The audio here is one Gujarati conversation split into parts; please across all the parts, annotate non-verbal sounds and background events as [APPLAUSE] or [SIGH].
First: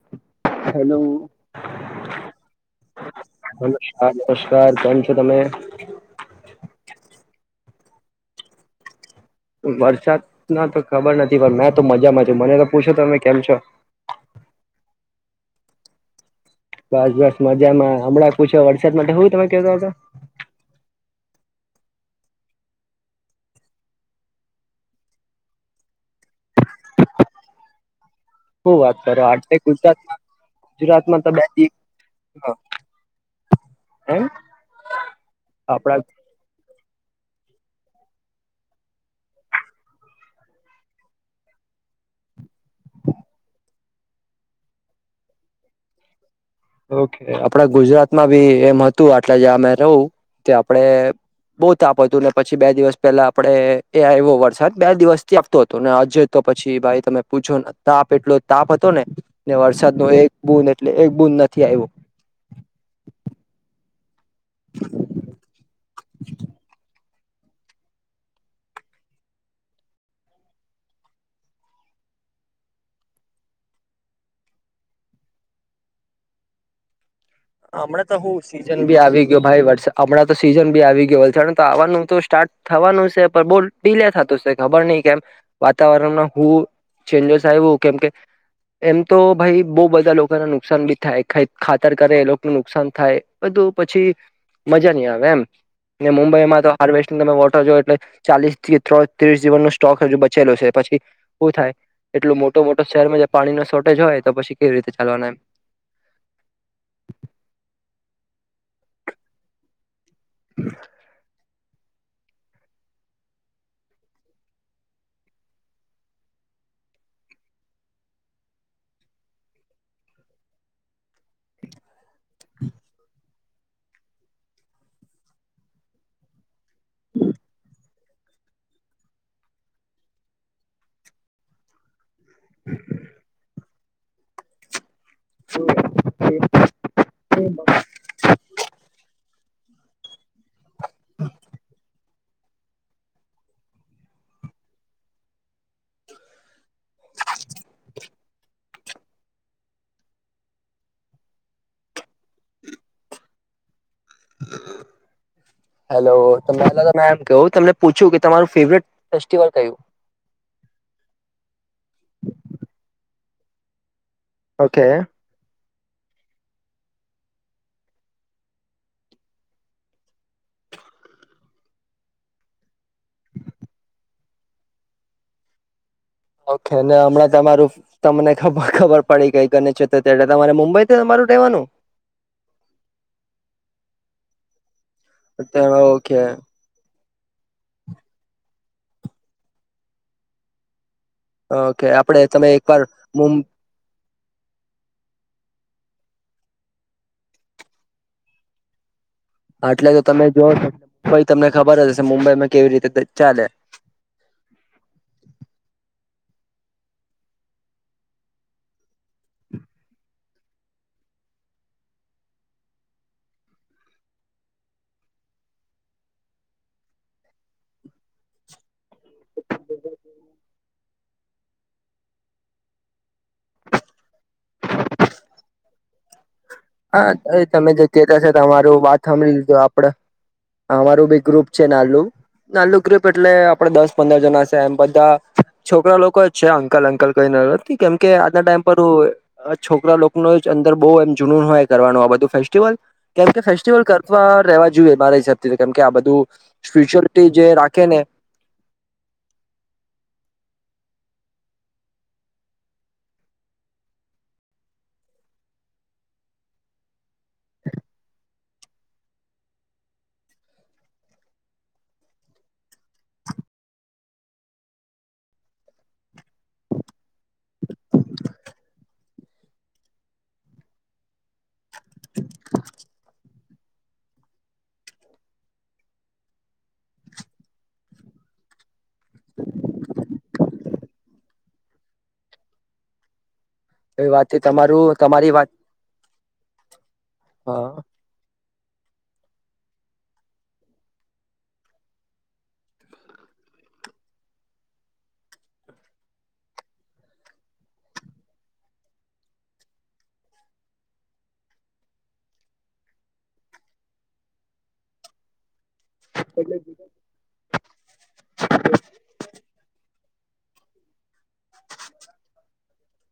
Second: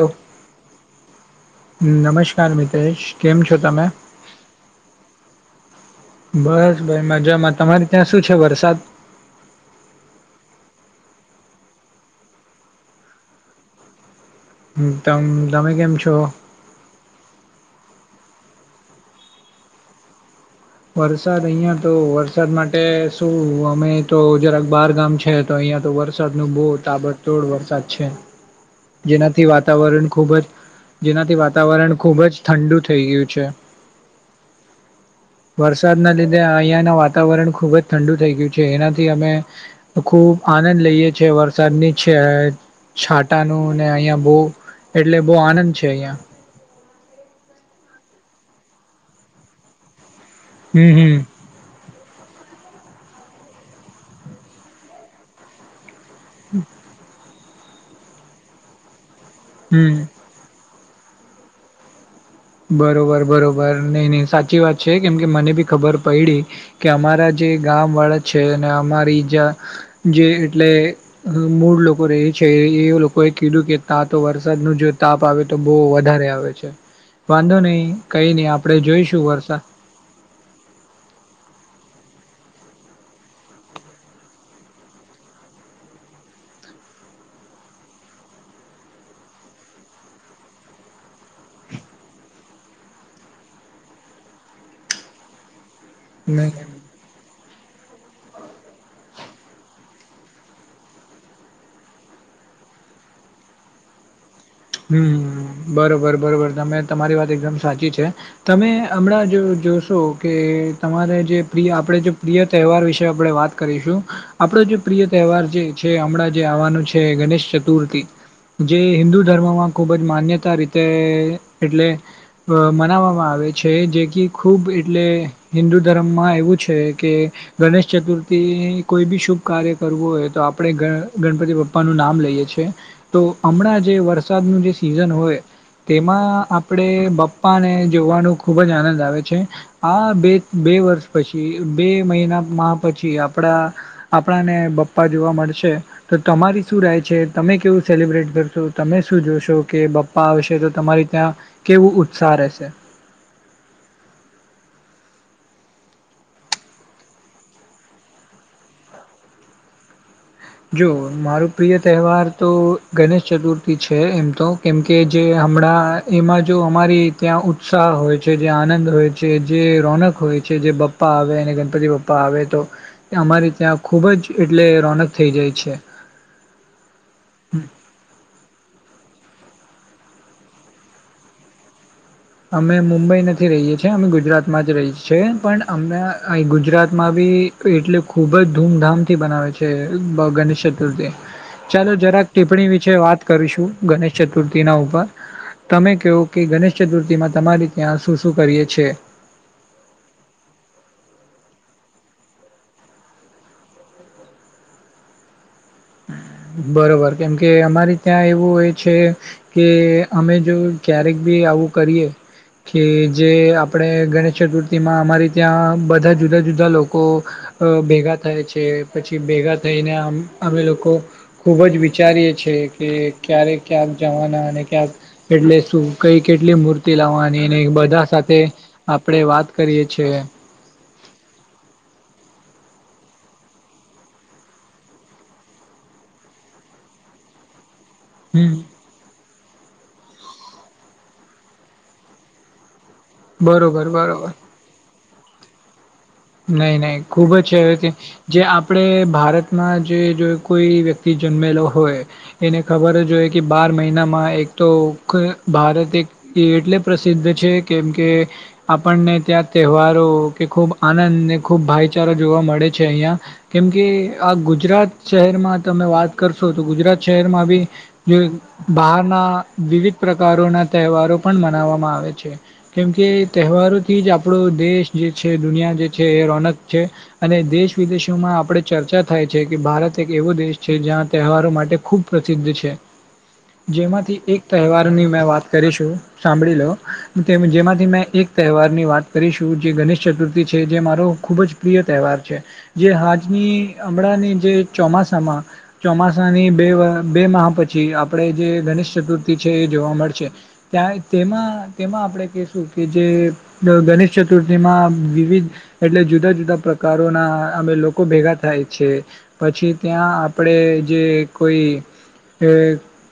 હલો હેલો નમસ્કાર મિતેશ કેમ છો તમે હા નમસ્કાર કેમ છો તમે બસ ભાઈ મજામાં તમારી ત્યાં શું છે વરસાદ વરસાદ ના તો ખબર નથી પણ મેં તો મજામાં મને તો પૂછો તમે કેમ છો હ તમ તમે કેમ છો બસ બસ મજામાં હમણાં પૂછો વરસાદ માટે હું તમે કેતા વરસાદ અહિયાં તો વરસાદ માટે શું અમે તો જરાક બાર ગામ છે તો અહિયાં વરસાદ ન બહુ તાબડતોડ વરસાદ છે હું વાત કરો જેનાથી આટલે વાતાવરણ ગુજરાતમાં ખુબ જ ગુજરાતમાં તો જેનાથી બે દિવસ વાતાવરણ ખુબ જ ઠંડુ થઈ ગયું છે હમ વરસાદ ન લધે અહિયાં ના વાતાવરણ ખુબ જ ઠંડુ થઈ ગયું છે એનાથી અમે ખુબ આનંદ લઈએ છીએ વરસાદ ની છે છાંટાનું ને અહિયાં બહ એટલે બહુ આનંદ છે અહિયાં ઓકે આપડ ગુજરાતમાં બી એમ હતું આટલે જ અમે રહું તે આપણેે હમ હમ બહુ થાપ હતું ને પછી પછી બે દિવસ પેલા આપડે એ આવો વરસાદ બે દિવસ થી આપતો હતો ને આજે તો પછી ભાઈ તમે પૂછો તાપ એટલો તાપ હતો ને વરસાદ હમ ન એક બૂ એટલે એક બૂ નથી થી આવ્યો બરોબર બરોબર નઈ નહી સાચી વાત છે કેમ કે મને બી ખબર પડીડી કે અમારા જે ગામ વાળા છે અને અમારી જા જે એટલે મૂળ લોકો ર છે એ લોકોએ કીધું કે તા તો વરસાદનું જો તાપ આવે તો બહુ વધારે આવે છે વાંધો નહી હમણાં તો કઈ હું નહી આપણે સીઝન બી જોઈશું આવી ગયો વરસાદ ભાઈ વર્ષે હમણાં તો સીઝન બી આવી ગયો હો છે આવવાનું તો સ્ટાર્ટ થવાનું છે પણ બહ ડીલે થતું છે ખબર નહીિ કેમ વાતાવરણમાં હું ચેન્જો સાહે એું કેમ કે એમ તો ભાઈ બહ બધા લોકોને નુકસાન ભી થાય ખાતર કરે એ લોકો ું નુકસાન થાય બધું પછી મજા નહી આવે એમ મુંબ હમ માં તો હારવેસ્ટ તમે એટલે ચાલીસ ત્રીસ જીવન ન સ્ટોક હજુ બચેલો છે પછી શું થાય એટલું મો મોટો મોટો શહેરમાં જે પાણીનોોર્ટેજ હોય તો પછી કેવી રીતે ચાલવાના એમ હમ બરોબર બરોબર તમે તમારી વાત એકદમ સાચી છે તમે હમણાં જો જોશો કે તમારે જે આપણેે જે પ્રિય તહેવાર વિશે આપણે વાત કરીશું આપડો જે પ્રિય તહેવાર જે છે હમણાં જે છે ગણેશ ચતુર્થી જે હિન્દુ ધર્મમાં ખૂબ જ માન્યતા રીતે એટલે મનાવવામાં આવે છે છે જે કે ખૂબ એટલે હિન્દુ ધર્મમાં એવું છે કે ગણેશ ચતુર્થી કોઈ બી શુભ કાર્ય કરવું હોય તો આપણે ગણપતિ પપ્પાનુંું નામ લ તો હમણાં જે વરસાદનું જે સિઝન હોય તેમાં આપણેે બપ્પાને જોવાનું ખુબ જ આનંદ આવે છે આ બે બે વર્ષ પછી બે મહિના માં પછી આપડા આપણા ને પપ્પા જોવા મળશે તો તમારી શું રાય છે તમે કેવું સેલિબ્રેટ કરશો તમે શું જોશો કે પપ્પા આવશે તો તમારી ત્યાં કેવું ઉત્સાહ રહેશે [INAUDIBLE] હેલો ત મેમ કહ ત પૂછ્યું કે તમારવું જો મારો પ્રિય તહેવાર તો ગણેશ ચતુર્થી છે છે એમ તો ઓકે કેમકે જે હમણાં એમાં જો અમારી ત્યાં ઉત્સાહ હોય છે જે આનંદ હોય છે જે રોનક હોય છે જેપ પ્પા આવે અને ગણપતિ પપ્પા આવે તો અમારે ત્યાં ખુબ જ એટલે રોનક થઈ જઈ છે ઓકે હમણાં તમારું તમને ખબર ખબર પડી કઈકને છે એટલે તમારે મુંબઈ થી તમારું રહેવાનું અમે મુંબઈ નથી રહીએ છીએ અમે ગુજરાતમાં જ રહીએ છીએ પણ અમ ઓકે અહી ગુજરાત માં બી એટલે ખૂબ જ ધૂમધામથી બનાવે છે ગણેશ ચતુર્થી ઓકે ચાલો આપડે જરાક તમે ટિપ્પણી એકવાર વિશે વાત મુંબઈ કરીશું ગણેશ ચતુર્થી ના ઉપર તમે કહો કે ગણેશ ચતુર્થીમાં તમારી ત્યાં શું શું કરીએ છીએ આટલે તો તમે જોઓ છો એ મુંબઈ તમને ખબર હશે મુંબઈમાં કેવી રીતે ચાલે હમ બરોબર કેમ કે અમારે ત્યાં એવું હોય છે કે અમે જો ક્યારેક બી આવું કરીએ કે જે આપણે ગણેશ ચતુર્થીમાં અમારે ત્યાં બધા જુદા જુદા લોકો અ ભેગા થાય છે પછી ભેગા થઈને આમ અમે લોકો ખૂબ જ વિચારીએ છ છેીએ કે ક્યારે ક્યાંક જવાના અને ક્યાંક એટલે શું કઈ કેટલી મૂર્તિ હા લાવવાની તમે જે બધા કેતા છે સાથે તમારું આપડણે સાંભળી વાત લીધું કરીએ આપડે છેીએ અમારું ગ્રુપ છે નાલું નાલુ ગ્રુપ એટલે આપડે દસ પંદર જણા છે એમ બધા છોકરા લોકો જ છે અંકલ અંકલ કઈ નત કેમ કે આજના હમ ટાઈમ પર છોકરા લોકો ન જ અંદર બહ એમ જૂ હોય કરવાનું આ બું ફેસ્ટલ કેમ કે ફેસ્ટિવલ બરોબર કરતા બરોબર રવા જોઈએ મારા હિસાબથી કે આ બધું નહી નહી સ્પિરિચ્યુઅલિટી ખુબ જ જે છે રાખે હવે ને જે આપણે ભારતમાં જે જો કોઈ વ્યક્તિ થી જન્મેલો હોય એને ખબર જ હોઈએ કે બાર મહિનામાં એક તો ભારત એટલે પ્રસિદ્ધ છે કેમ કે આપણને ત્યાં તહેવારો કે ખૂબ આનંદને ખૂબ ભાઈચારા જોવા મળે છે અહીિયાં કેમકે આ ગુજરાત શહેરમાં તમે વાત કરશો તો ગુજરાત શહેરમાં બી બહારના વિવિધ પ્રકારોના તહેવારો પણ મનાવવામાં આવે છે કેમકે તહેવારોથી જ આપણો દેશ જે છે દુનિયા એ રોનક છે અને દેશ વિદેશોમાં આપણે ચર્ચા થાય છે કે ભારત એક એવો દેશ છે જ્યાં તહેવારો માટે ખૂબ પ્રસિદ્ધ છે એ જેમાંથી વાતથી એક તમારું તહેવારની મેં તમારી વાત કરીશું સાંભળી લો હા જેમાંથી મેં એક તહેવારની વાત કરીશું જે ગણેશ ચતુર્થી છે જે મારો ખૂબ જ પ્રિય તહેવાર છે જે આજની હમણાં ની જે ચોમાસામાં ચોમાસાની બે બે મહહ પછી આપણેે જે ગણેશ ચતુર્થી છે એ જોવા મળશે ત્યાં તેમાં તેમાં આપણેે કશું કે જે ગણેશ ચતુર્થીમાં વિવિધ એટલે જુદા જુદા પ્રકારોના અમે લોકો ભેગા થાય છે પછી ત્યાં આપડે જે કોઈ એ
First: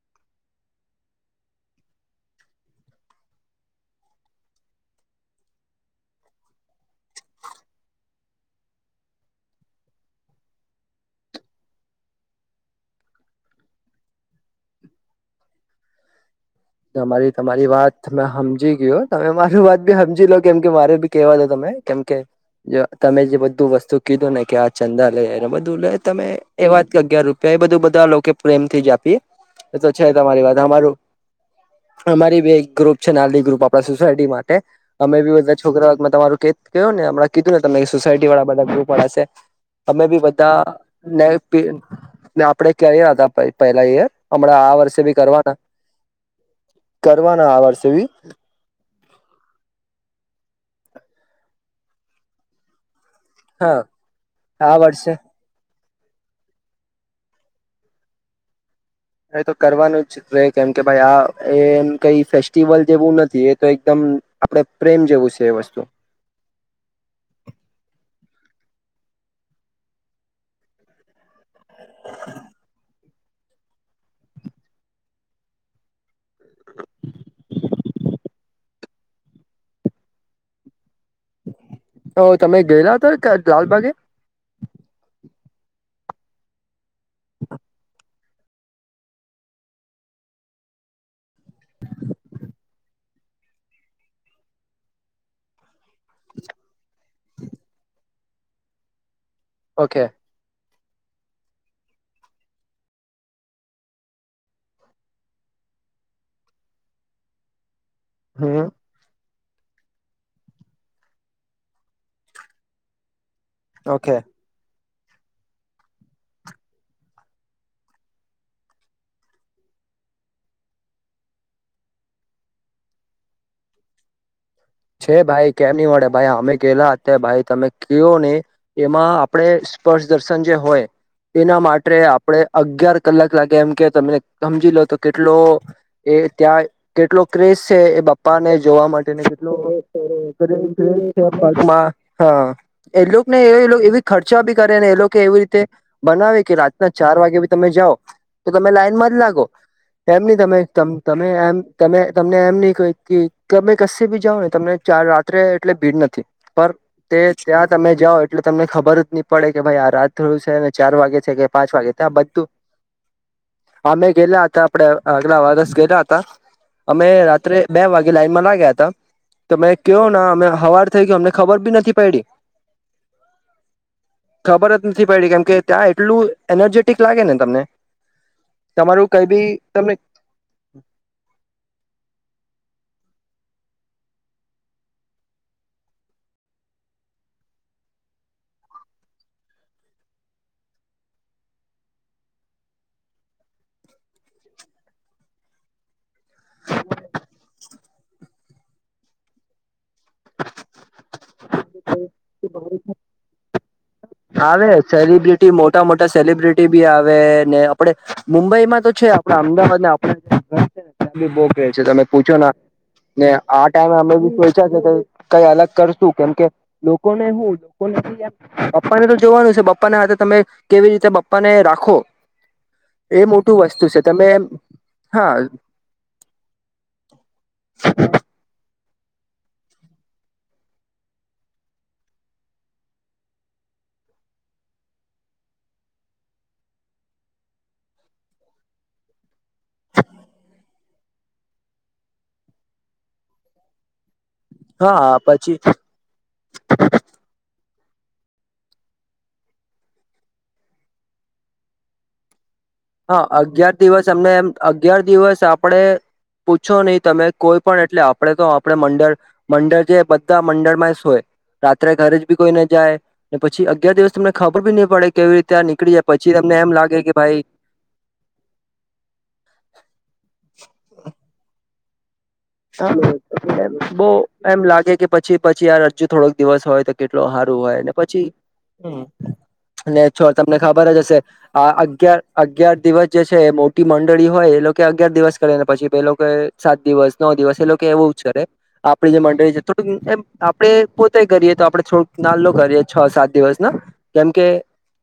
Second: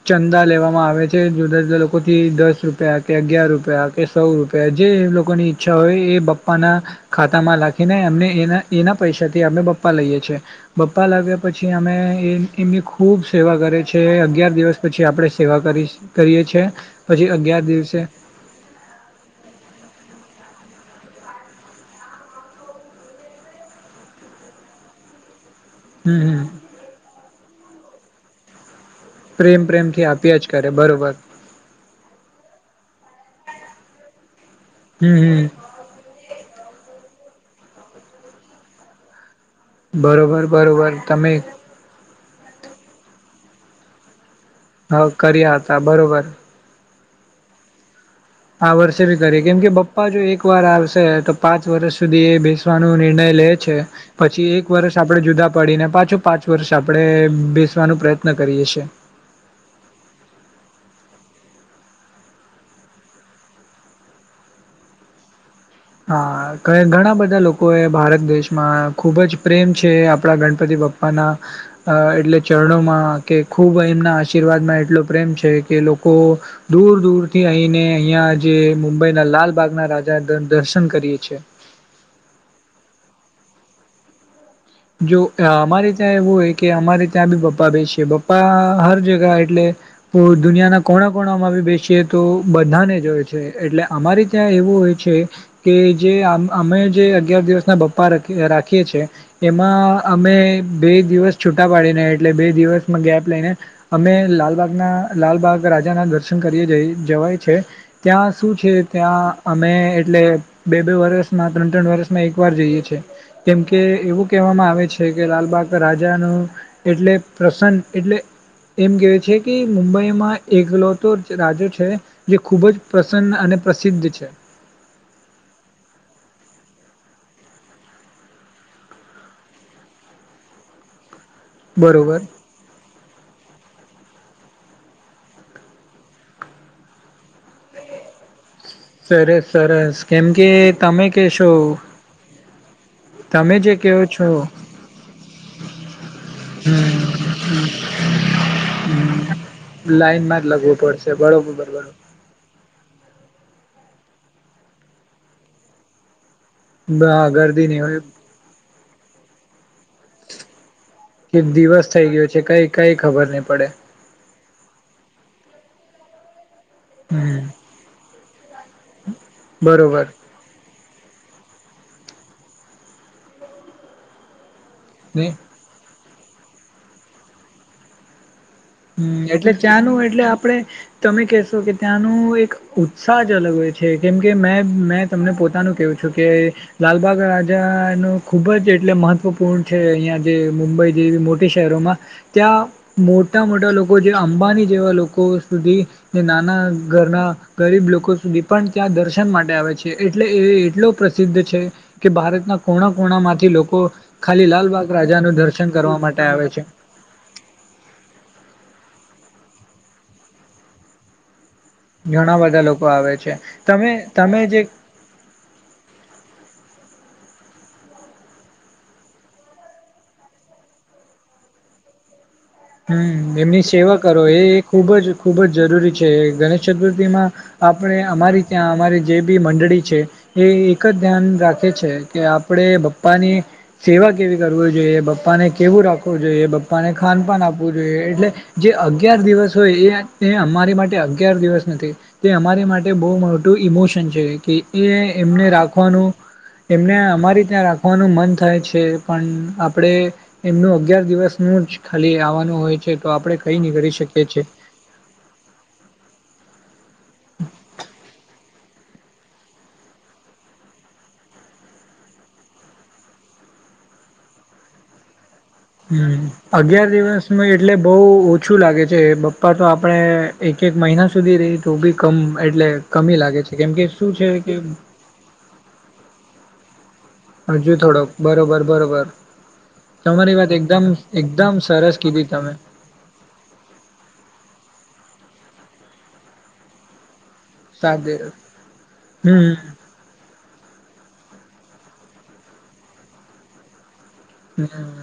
ચંદા લેવામાં આવે છે જુદા જુદા લોકો થી દસ રૂપિયા કે અગિયાર રૂપિયા કે સૌ રૂપિયા જે એમ લોકો ની ઈચ્છા હોય એ પપ્પાના ખાતામાં લખીને એમને એના એના પૈસાથી અમે પપ્પા લઈએ છીએ પપ્પા લ પછી અમે એ એમની ખૂબ સેવા કરે છે અગિયાર દિવસ પછી આપણે સેવા કરીશ કરીએ છીએ પછી તમારી અગિયાર તમારી દિવસે વાત મે સમજી ગયયો તમે મારું વાત બી સમજી લો કેમ કે મારે ભી કેવા દ તમે કેમ કે જો તમે જે બધું વસ્તુ કીધું ને કે આ ચંદા લે એને બધું ુલે હમ તમે હમ એ વાત કે અગિયાર રૂપિયા એ બધું બધા લોકો પ્રેમ થી જ આપ પ્રેમ એ તો છે પ્રેમથી આપ્યા જ તમારી વાત કરે અમારું બરોબર અમારી બી એક ગ્રુપ છે નાલી ગ્રુપ આપડા સોસાયટી માં અમે હમ બી હમ બધા છોકરાકમાં તમારું કે ક નેમ કીધું ને તમમે સોસાયટી વાળા બધા ગ્રપળા છે અમે બી બરોબર બરોબર બધાને તમે આપડે ક્યાં હતા પહેલા હમણાં આ વર્ષે ભી કરી કરવાના હતા બરોબર કરવાના આ વર્ષે બી આ વર્ષે બી કરીએ કેમ કે પપ્પા જો એક વાર આવશે તો પાંચ વર્ષ સુધી એ બેસવાનું નિર્ણય લે છે હા પછી એક આ વર્ષ વર્ષે આપણે જુદા પડીને પાછો પાંચ વર્ષ આપડણે બેસવાનો પ્રયત્ન કરીએીએ હ તો કરવાનું જ રહેે કેમ કે ભાઈ આ એમ કઈ ફેસ્ટિવલ જેવું નથી એ તો એકદમ આપડે પ્રેમ જેવું છે વસ્તુ હા ઘણા બધા લોકો એ ભારત દેશમાં ખુબ જ પ્રેમ છે આપડા ગણપતિ પપ્પા ના એટલે ચરણોમાં કે ખૂબ એમના આશીર્વાદમાં એટલો પ્રેમ છે કે લોકો દૂર દૂર થી અહીને અહિયાં જે મુંબઈના લાલબાગના રાજા દર્શન કરીએ છીએ હ તમે ગયેલા હતા લાલબાગે. જો અમારે ત્યાં એવું હો કે અમારે ત્યાં બી પપ્પા બે છેપ્પા ા હર જગા એટલે દુનિયાના કોણા કોણામાં ભી બેસીએ તો બધાને જો હોય એટલે અમારે ત્યાં એવું હોય છે. કે જે અમે જે અગયાર દિવસ ના પપ્પા રાખીએ છે એમાં ઓકે અમે બે દિવસ છૂટા પાડીને એટલે બે દિવસમાં ગેપ લઈને અમે લાલબાગના લાલબાગ રાજાના દર્શન કરીએ જઈ જવાય છે ત્યાં શું હમ છે ત્યાં અમે એટલે બે બે વર્ષમાં ત્રણ ત્રણ વર્ષમાં એક વાર જઈએ છીએ કેમ કે ઓકે એવું કહેવામાં આવે છે કે લાલબાગ રાજા ન એટલે પ્રસન એટલે એમ કેવા છે કે મુંબઈમાં એકલો તો રાજો છે જે ખૂબ જ પ્રસન્ન અને પ્રસિદ્ધ છે. છે ભાઈ કેમ નહી મળે ભાઈ અમે ગેલા અત્યારે ભાઈ તમે કો નને એમાં આપણેે સ્પર્શ દર્શન જે હોય એના માટે બરોબર આપણે અગયાર કલાક લા એમ કે તને સમજી લો તો કેટલો એ ત્યાં કેટલો ક્રેઝ છે એ બાપ્પા ને જોવા માટે સરસ કેટલોક સરસ કેમ કે તમે કહેશો હા એ લોકોને તમે જે એ કહો એવી છો ખર્ચા બી કરે ને એ લોકો એવી રીતે બનાવે કે રાતના હમ ચાર વાગે બી તમે તો તમે લાઈન માં જ લાગો એમ ન લાઈનમાં જ તમે લગવું પડશે તમે બરોબર એમ બરોબર તમે તમને એમ નહી કોઈ ક્ય બી જાાવ ને તમને ચાર રાત્રે એટલે ભીડ નથી. પણ તે હા ગરદી ત્યાં નહી તમે હોય જાઓ એટલે તમને ખબર જ નહી પડે કે ભાઈ આ રાત થોડું છે અને ચાર વાગે છે. એક કે પાંચ વાગે દિવસ થઈ ત્યાં ગયો છે બધું કઈ કઈ ખબર નહી પડે અમે ગેલા હતા આપડે આગલા વરષ ગેલા હતા. અમે હમ રાત્રે બે વાગે લાઈનમાં ના ગયા હતા તમે કયો બરોબર ના અમે હવા થઈ ગય અમને ખબર ભી નથી પડી. ખબર જ નથી ને પડી કેમ કે ત્યાં એટલું એનર્જેટિક લાગે ને તમને તમારું હમ કઈ બી એટલે તમને ત્યાંનું એટલે આપણે તમે કહેશો કે ત્યાંનું એક ઉત્સાહ અલગ હોય છે કેમ કે મે મેં તમને પોતાનું કવું છું કે લાલબાગ રાજા ન ખૂબ જ એટલે મહત્ત્વપૂર્ણ છે અહીંયા જે મુંબઈ જેવી મોટી શહેરોમાં ત્યાં મો મોટા મોટા લોકો જે અંબાની જેવા લોકો સુધી નાના ઘરના ગરીબ લોકો લોકો સુધી પણ ત્યાં દર્શન માટે આવે છે એટલે એ એટલો પ્રસિદ્ધ છે કે ભારતના કોણા કોણામાંથી લોકો ખાલી આવે લાલબાગ રાજાનું સેલિબ્રિટી દર્શન મોટા કરવા મોટા માટે આવે સેલિબ્રિટી છે ભી આવે ને આપડે મુંબઈમાં તો છે આપડા અમદાવાદને આપ ઘર છે નેી બહ ક છે તમે પૂછો ઘણા ને બધા લોકો આવે છે આ તમે ટાઈમે અમે બી તમે જે સોચ્યા છે કે કઈ અલગ કરશુ કેમ કે લોકો ને હું લોકોને ક પપ્પા ને તો જોવાનું છે પપ્પાના હાથે તમે કેવી રીતે પપ્પા ને રાખો? એ હમ મોટું એમની વસ્તુ સેવા છે કરો તમે એ એમ એ ખૂબ જ હા ખૂબ જ જરૂરી છે ગણેશ ચતુર્થીમાં આપણે અમારી ત્યાં અમારી જે બી મંડળી છે એ એક જ ધ્યાન રાખે છે કે આપણે પપ્પાની સેવા કેવી કરવું જોઈએ પપા ને કેવું રાખવું જોઈએ પપ ને ખાનપાન આપું જોઈએ એટલે જે અગયાર દિવસ હોય એ અમારી માટે અગયાર દિવસ નથી તે અમારી માટે બહુ મોટું ઇમોશન છે કે એ હા એમને પછી રાખવાનું એમને અમારી ત્યાં રાખ ઓખવાનું મન થાય છે પણ આપણે એમનું અગયાર દિવસનું જ ખાલી આવવાનું હોય છે તો હા આપણે કઈ નહી અગિયાર કરી દિવસ શકીએ અમને છીએ એમ અગિયાર દિવસ આપડ પૂછો નહીં તમે કોઈ પણ એટલે આપણેે તો આપણે મંડળ મંડળ જે બધા મંડળમાં હોય રાત્રે ઘરે જ બી કોઈને જાય ને પછી અગિયાર દિવસ તમને ખબર ભી નહી પડે કેવી રીતે ત્યાં નીકળી જાય હમ પછી તમને એમ અગિયાર લાગે કે ભાઈ દિવસમાં એટલે બહુ ઓછું લાગે છે પપ્પા તો આપણે એક એક મહિના સુધી રહી તો બી કમ એટલે હ કમી લાગે છે કેમ કે બહ શું છે કે એમ લાગે કે પછી પછી યાર હજુ થોડોક દિવસ હોય તો કેટલો સારું હજુ હોય ને થોડોક પછી બરોબર બરોબર ને છો તમારી વાત તમને એકદમ ખબર જ હશે એકદમ આ સરસ અગયાર કીધી તમે અગયાર દિવસ જે છે એ મોટી મંડળી હોય એ લોકો કે અગિયાર દિવસ કરે ને પછી પે લોકો સાત દિવસ ન દિવસ એ લોકો એવું સાદે જ કરે આપે જે મંડળી હમ છે થોડુંક એમ આપડે પોતેય કરીએ તો આપડે થોડ ના કરી છ સાત દિવસ ના કેમકે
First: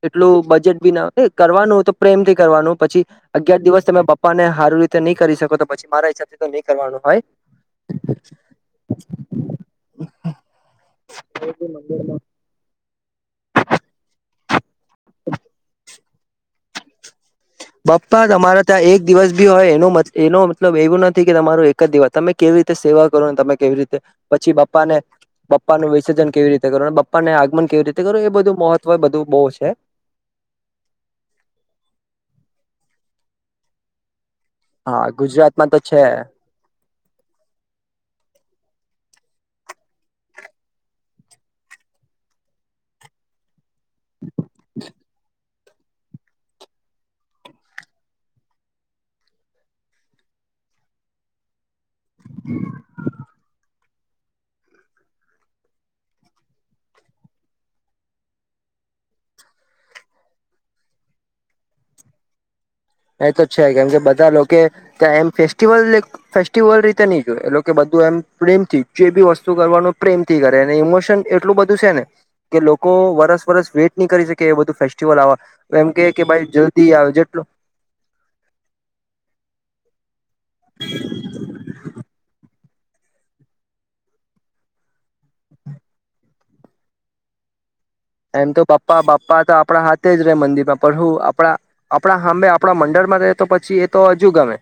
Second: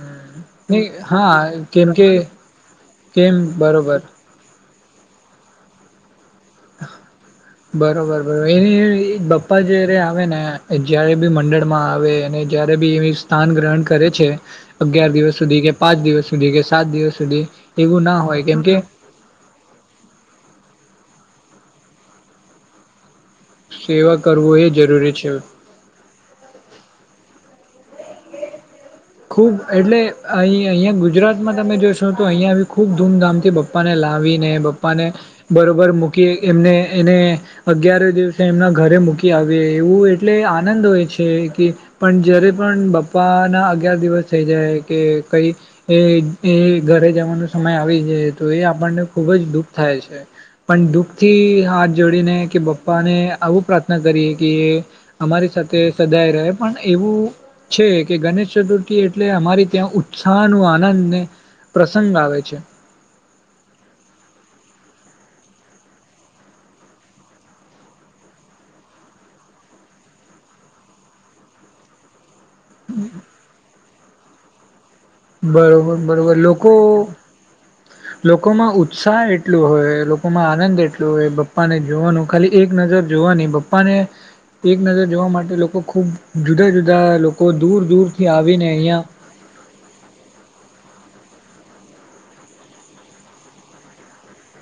એટલું બજેટ નહી બી ના હા કરવાનું કેમ તો કે પ્રેમ થી કરવાનું પછી કેમ અગિયાર દિવસ બરોબર તમે પપ્પા ને હારવી તે નહી કરી શકો તો પછી મારા હિસાબથી તો નહીં કરવાનું બ બરોબર બરોર એને પપ્પા જ આવે ને એ જયારે બી મંડળ માં હોય આવે અને જયારે એ સ્થાન ગ્રહણ કરે છે અગિયાર દિવસ સુધી કે પાંચ દિવસ સુધી કે સાત દિવસ સુધી એવું ના બપ્પા હોય કેમ તમારે કે ત્યાં એક દિવસ બી હોય એનો એનો મતલબ એવું નથી કે કે તમારરો એક જ દિવસ તમે કેવી રીતે સેવા કરો તમે કેવી રીતે સેવા પછી કરવું એ પપ્પાને જરૂરી છે પપ્પાનું વિસર્જન કેવી રીતે કરો પપ્પાને આગમન કેવી રીતે કરું એ બધું મહત્વ બધું બહુ ખુબ છે એટલે અ અહિયાંયા ગુજરાતમાં તમે જોશો તો અહિયાયા ખુબ ધૂમધામથી પપ્પાને લાવીને ને પપ્પા હા ને ગુજરાતમાં તો બરોબર છે મૂકી એમને એને અગયાર દિવસે એમના ઘરે મૂકી આવીએ એવું એટલે આનંદ હોય છે કે પણ જ્યારે પણ પપ્પાના અગાર દિવસ થઇ જાય કે કઈ એ એ ઘરે જવાનો સમય આવી જાય તો એ આપણને ખુબ જ દુઃખ થાય છે પણ દુઃખ થી હાથ જોડીને કે બાપ્પા ને આવું પ્ર કરીએ કે અમારી સાથે સદાય રહે પણ એવું છે કે ગણેશ ચતુર્થી એટલે અમારી ત્યાં ઉત્સાહ ન આનંદને પ્રસંગ આવે છે એ તો છે કેમ કે બધા લોકો ત્યાં એમ ફેસ્ટિવલ ફેસ્ટિવલ રીતે નહી જોય એ પ્રેમ પ્રેમથી જે બી વસ્તુ કરવાનું પ્રેમથી કરે ઇમોશન એટલું બધું છે ને કે લોકો વરસ વરસ વેટ નહી કરી શકે એ બધું ફેસ્ટિવલ આવેવા એમ બરોબર કે કે બરોબર ભાઈ લોકો જલ્દી આવે જેટલો લોકોમાં ઉત્સાહ એટલું હોય લોકોમાં આનંદ એટલું હોય પપ્પા ને જોવાનું ખાલી એક નજર જોવાની બપ્પાને એક નજર જોવા માટે લોકો ખુબ જુદા જુદા લોકો દૂર દૂરથી એમ તો આવીને બપ્પા અહીંયા બાપ્પા તો આપણા હાથે જ મંદિરમાં પણ હું આપણા આપણા સાંબે આપણા મંડળમાં રહે તો પછી એ તો હજુ ગમે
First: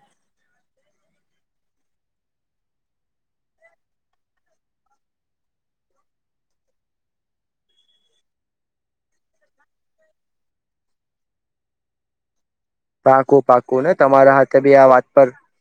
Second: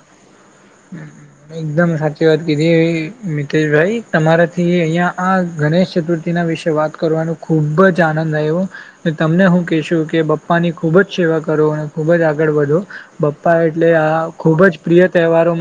એકદમ સાચી વાત કીધી મિતેશભાઈ તમારાથી અહિયાં આ ગણેશ ચતુર્થીના વિશે વાત કરવાનો ખૂબ જ આનંદ આવ્યો તમને હું કહેશું કે બપ્પા ની ખૂબ જ સેવા કરો અને ખુબ જ આગળ વધો પાકું પપ્પા પાકું એટલે ને આ તમારા હાથે ખુબ બી જ આ વાત પ્રિય પર તહેવારો